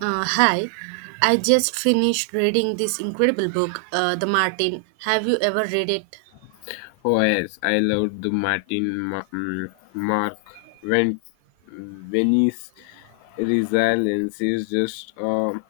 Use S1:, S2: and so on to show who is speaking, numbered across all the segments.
S1: Hi, I just finished reading this incredible book, The Martin. Have you ever read it?
S2: Oh yes, I loved the Martin Mark when Venice resilience is just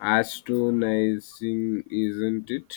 S2: astonishing, isn't it?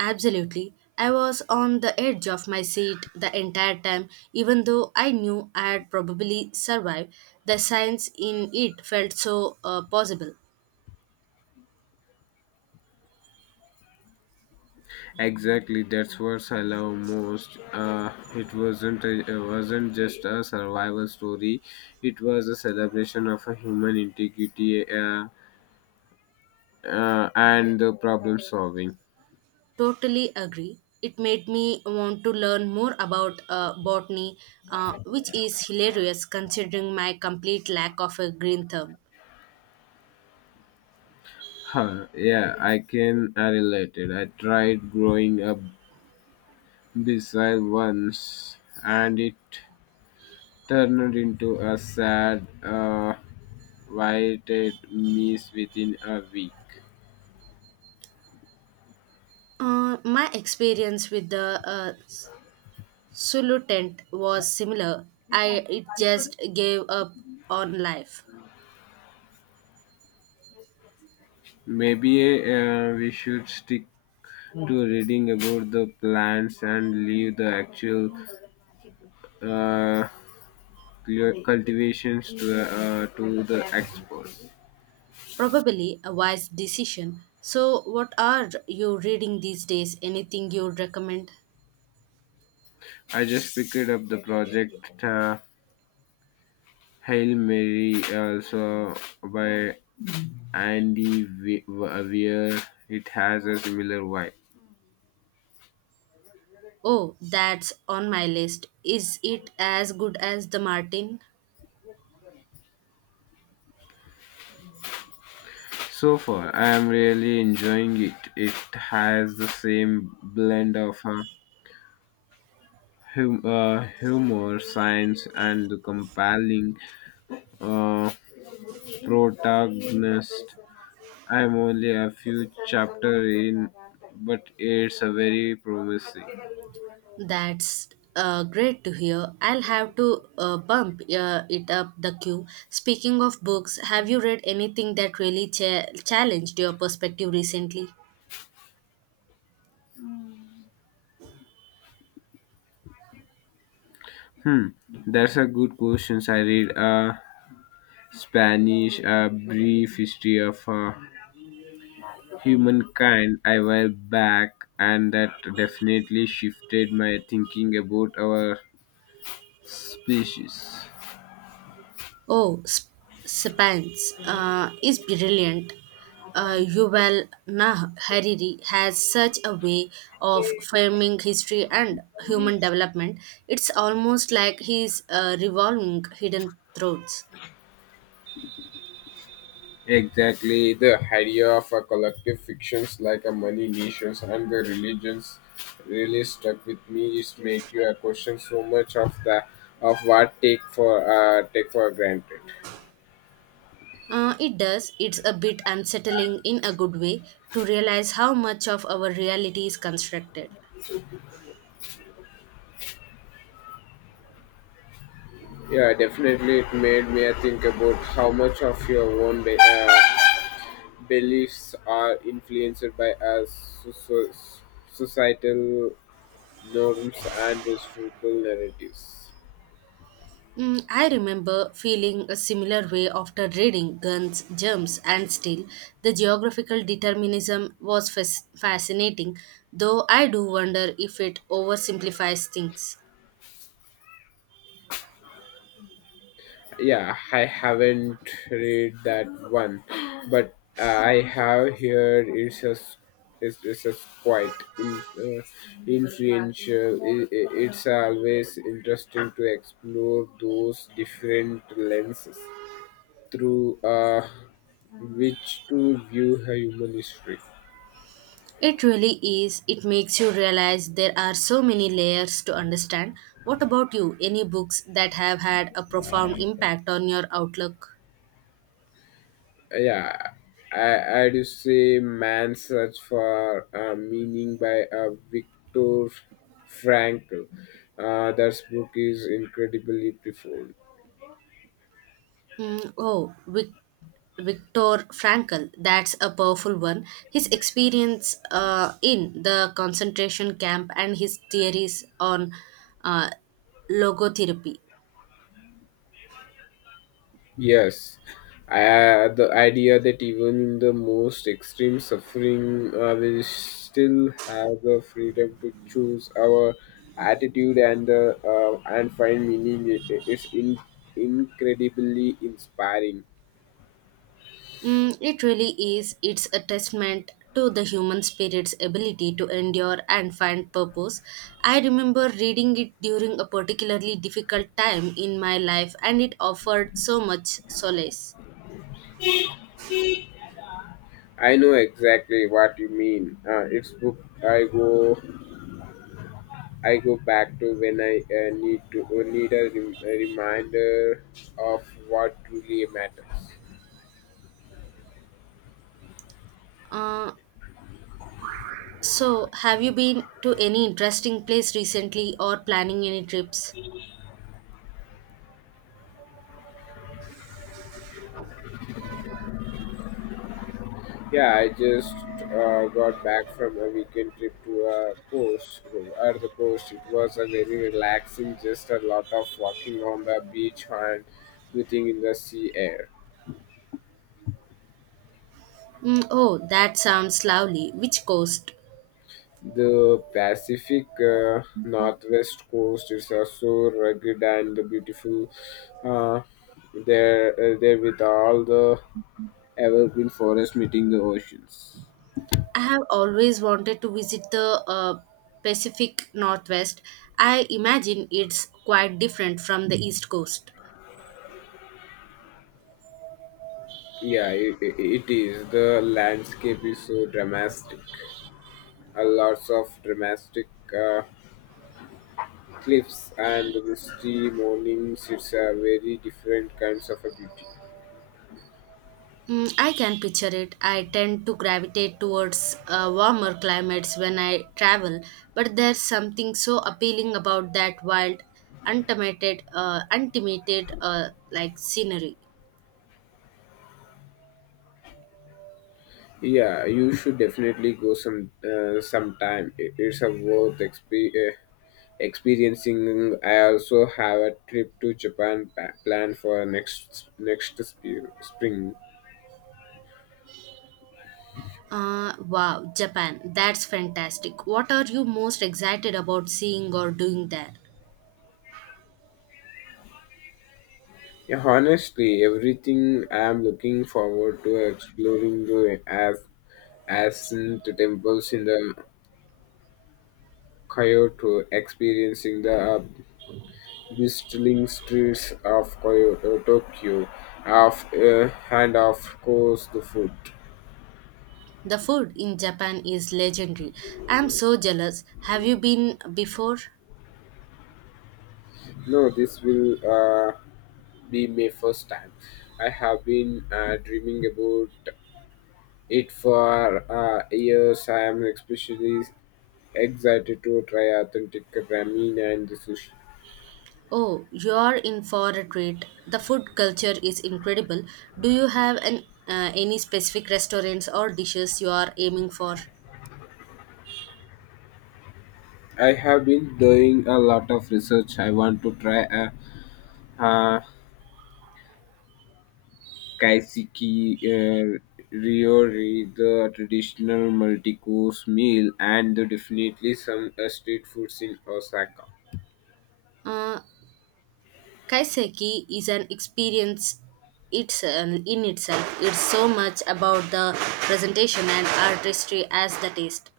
S1: Absolutely. I was on the edge of my seat the entire time, even though I knew I'd probably survive. The science in it felt so possible.
S2: Exactly, that's what I love most. It wasn't just a survival story; it was a celebration of a human integrity and the problem solving.
S1: Totally agree. It made me want to learn more about botany, which is hilarious considering my complete lack of a green thumb.
S2: Huh, yeah, I relate it. I tried growing up beside once, and it turned into a sad, whited mess within a week.
S1: My experience with the Sulutent was similar. I It just gave up on life.
S2: Maybe we should stick to reading about the plants and leave the actual uh, cultivations to to the experts.
S1: Probably a wise decision. So what are you reading these days? Anything you'd recommend?
S2: I just picked up the project Hail Mary also by and the wi- where it has a similar vibe.
S1: Oh, that's on my list. Is it as good as the Martin?
S2: So far, I am really enjoying it. It has the same blend of humor, science, and the compelling uh, protagonist. I'm only a few chapter in, but it's a very promising.
S1: That's great to hear. I'll have to bump it up the queue. Speaking of books, have you read anything that really challenged your perspective recently?
S2: Hmm, that's a good question. I read Spanish, a brief history of humankind I were back, and that definitely shifted my thinking about our species.
S1: Oh, Spence is brilliant. Yuval Noah Hariri has such a way of framing history and human development. It's almost like he's revolving hidden throats.
S2: Exactly, the idea of a collective fictions like a money nations and the religions really stuck with me. Is make you a question so much of the of what take for take for granted.
S1: It does. It's a bit unsettling in a good way to realize how much of our reality is constructed.
S2: Yeah, definitely, it made me think about how much of your own day. Beliefs are influenced by our societal norms and historical narratives.
S1: Mm, I remember feeling a similar way after reading Guns, Germs, and Steel. The geographical determinism was fascinating, though I do wonder if it oversimplifies things.
S2: Yeah, I haven't read that one, but I have heard it's a quite in, uh, influential. It's always interesting to explore those different lenses through which to view human history.
S1: It really is. It makes you realize there are so many layers to understand. What about you? Any books that have had a profound impact on your outlook?
S2: Yeah, I'd say man search for meaning by victor frankl. That book is incredibly profound.
S1: Mm, oh, Viktor Frankl, that's a powerful one. His experience in the concentration camp and his theories on uh, logotherapy.
S2: Yes, I, the idea that even in the most extreme suffering we still have the freedom to choose our attitude and the and find meaning is in, incredibly inspiring.
S1: Mm, it really is. It's a testament to the human spirit's ability to endure and find purpose. I remember reading it during a particularly difficult time in my life, and it offered so much solace.
S2: I know exactly what you mean. It's book. I go. I go back to when I need to need a, rem- a reminder of what truly matters.
S1: Uh, So, have you been to any interesting place recently or planning any trips?
S2: Yeah, I just got back from a weekend trip to a coast or the coast. It was a very relaxing, just a lot of walking on the beach and breathing in the sea air.
S1: Mm, oh, that sounds lovely. Which coast?
S2: The Pacific Northwest coast is so rugged and beautiful. Uh, there with all the evergreen forests meeting the oceans.
S1: I have always wanted to visit the Pacific Northwest. I imagine it's quite different from the East Coast.
S2: Yeah, it is. The landscape is so dramatic. Lots of dramatic uh, cliffs and the misty mornings. It's a very different kinds of a beauty.
S1: Mm, I can picture it. I tend to gravitate towards warmer climates when I travel, but there's something so appealing about that wild, untainted, like scenery.
S2: Yeah, you should definitely go sometime. It's a worth experiencing. I also have a trip to Japan planned for next spring.
S1: Wow, Japan. That's fantastic. What are you most excited about seeing or doing there?
S2: Yeah, honestly, everything I am looking forward to exploring the as ascent temples in the Kyoto, experiencing the bustling streets of Kyoto, Tokyo, of and of course the food.
S1: The food in Japan is legendary. I'm so jealous. Have you been before?
S2: No, this will be my first time. I have been dreaming about it for years. I am especially excited to try authentic ramen and sushi.
S1: Oh, you're in for a treat. The food culture is incredible. Do you have an, any specific restaurants or dishes you are aiming for?
S2: I have been doing a lot of research. I want to try a uh, kaiseki ryori, the traditional multi-course meal, and definitely some street foods in Osaka.
S1: Uh, Kaiseki is an experience, it's in itself it's so much about the presentation and artistry as the taste.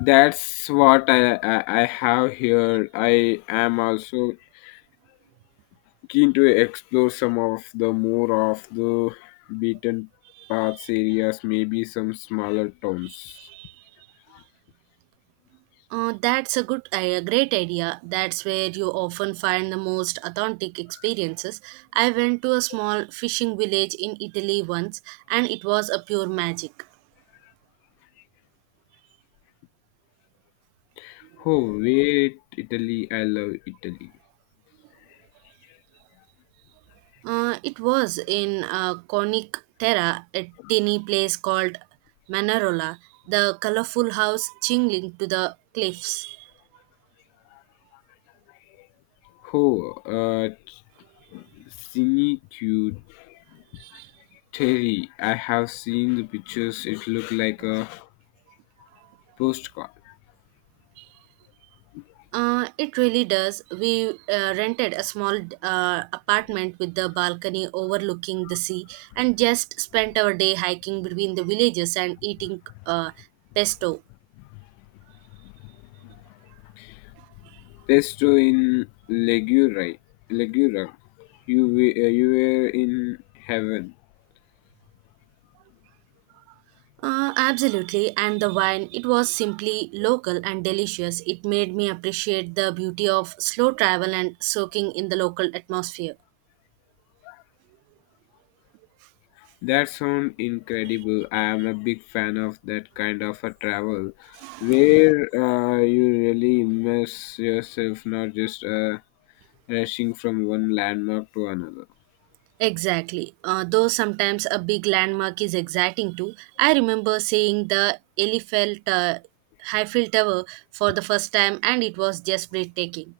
S2: That's what I have here. I am also keen to explore some of the more of the beaten paths areas, maybe some smaller towns.
S1: That's a great idea. That's where you often find the most authentic experiences. I went to a small fishing village in Italy once, and it was a pure magic.
S2: Oh, wait, Italy. I love Italy.
S1: It was in Conic Terra, a tiny place called Manarola, the colorful house chingling to the cliffs.
S2: Oh, uh, Cinque Terre. I have seen the pictures. It looked like a postcard.
S1: It really does. We rented a small apartment with the balcony overlooking the sea and just spent our day hiking between the villages and eating pesto.
S2: Pesto in Ligure. Ligure. You were in heaven.
S1: Absolutely, and the wine, it was simply local and delicious. It made me appreciate the beauty of slow travel and soaking in the local atmosphere.
S2: That sounds incredible. I am a big fan of that kind of a travel where you really immerse yourself, not just rushing from one landmark to another.
S1: Exactly. Though sometimes a big landmark is exciting too. I remember seeing the Eiffel Tower for the first time, and it was just breathtaking.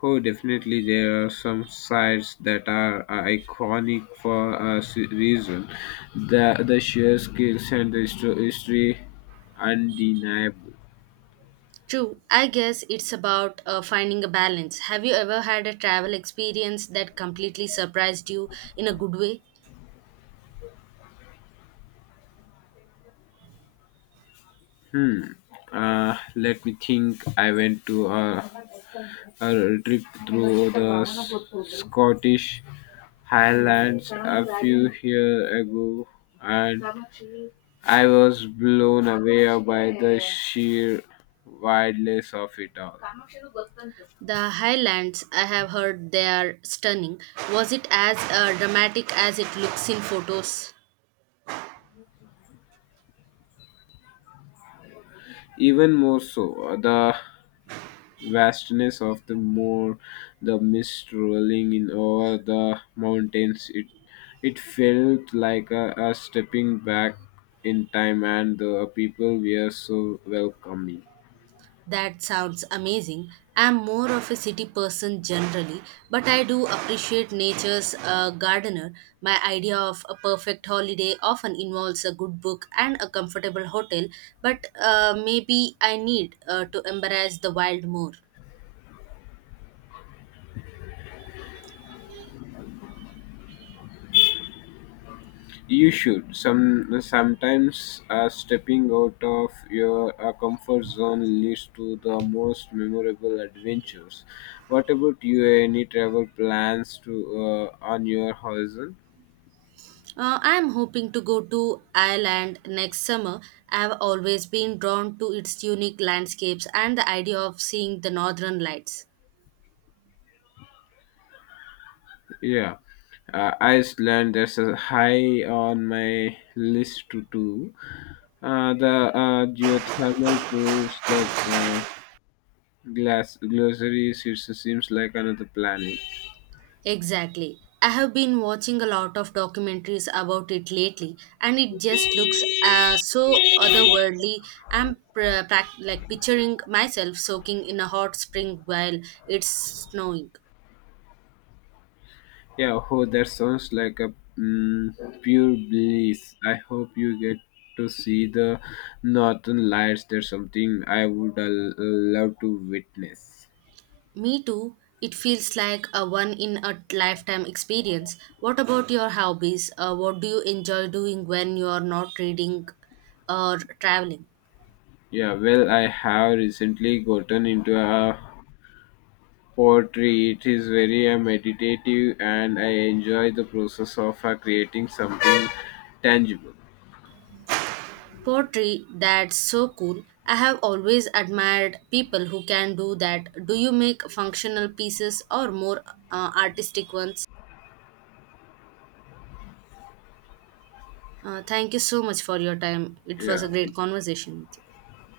S2: Oh, definitely, there are some sites that are iconic for a reason. The sheer skills and the history undeniable.
S1: True, I guess it's about finding a balance. Have you ever had a travel experience that completely surprised you in a good way?
S2: Hmm. Let me think. I went to a trip through the Scottish Highlands a few years ago, and I was blown away by the sheer wildness of it all.
S1: The Highlands, I have heard they are stunning. Was it as dramatic as it looks in photos?
S2: Even more so, the vastness of the moor, the mist rolling in over the mountains. It felt like a stepping back in time, and the people were so welcoming.
S1: That sounds amazing. I'm more of a city person generally, but I do appreciate nature's gardener. My idea of a perfect holiday often involves a good book and a comfortable hotel, but maybe I need to embrace the wild more.
S2: You should. Sometimes stepping out of your comfort zone leads to the most memorable adventures. What about you? Any travel plans to on your horizon?
S1: I am hoping to go to Ireland next summer. I have always been drawn to its unique landscapes and the idea of seeing the northern lights.
S2: Yeah, Iceland. That's a high on my list to do. The Geothermal pools, the uh, glass glossaries. It seems like another planet.
S1: Exactly. I have been watching a lot of documentaries about it lately, and it just looks so otherworldly. Like picturing myself soaking in a hot spring while it's snowing.
S2: Yeah, oh, that sounds like pure bliss. I hope you get to see the northern lights. There's something I would love to witness.
S1: Me too. It feels like a one in a lifetime experience. What about your hobbies? What do you enjoy doing when you are not reading or traveling?
S2: Yeah, well, I have recently gotten into a poetry. It is very meditative, and I enjoy the process of creating something tangible.
S1: Poetry, that's so cool. I have always admired people who can do that. Do you make functional pieces or more artistic ones? Thank you so much for your time. It was
S2: Yeah,
S1: a
S2: okay.
S1: great conversation with you.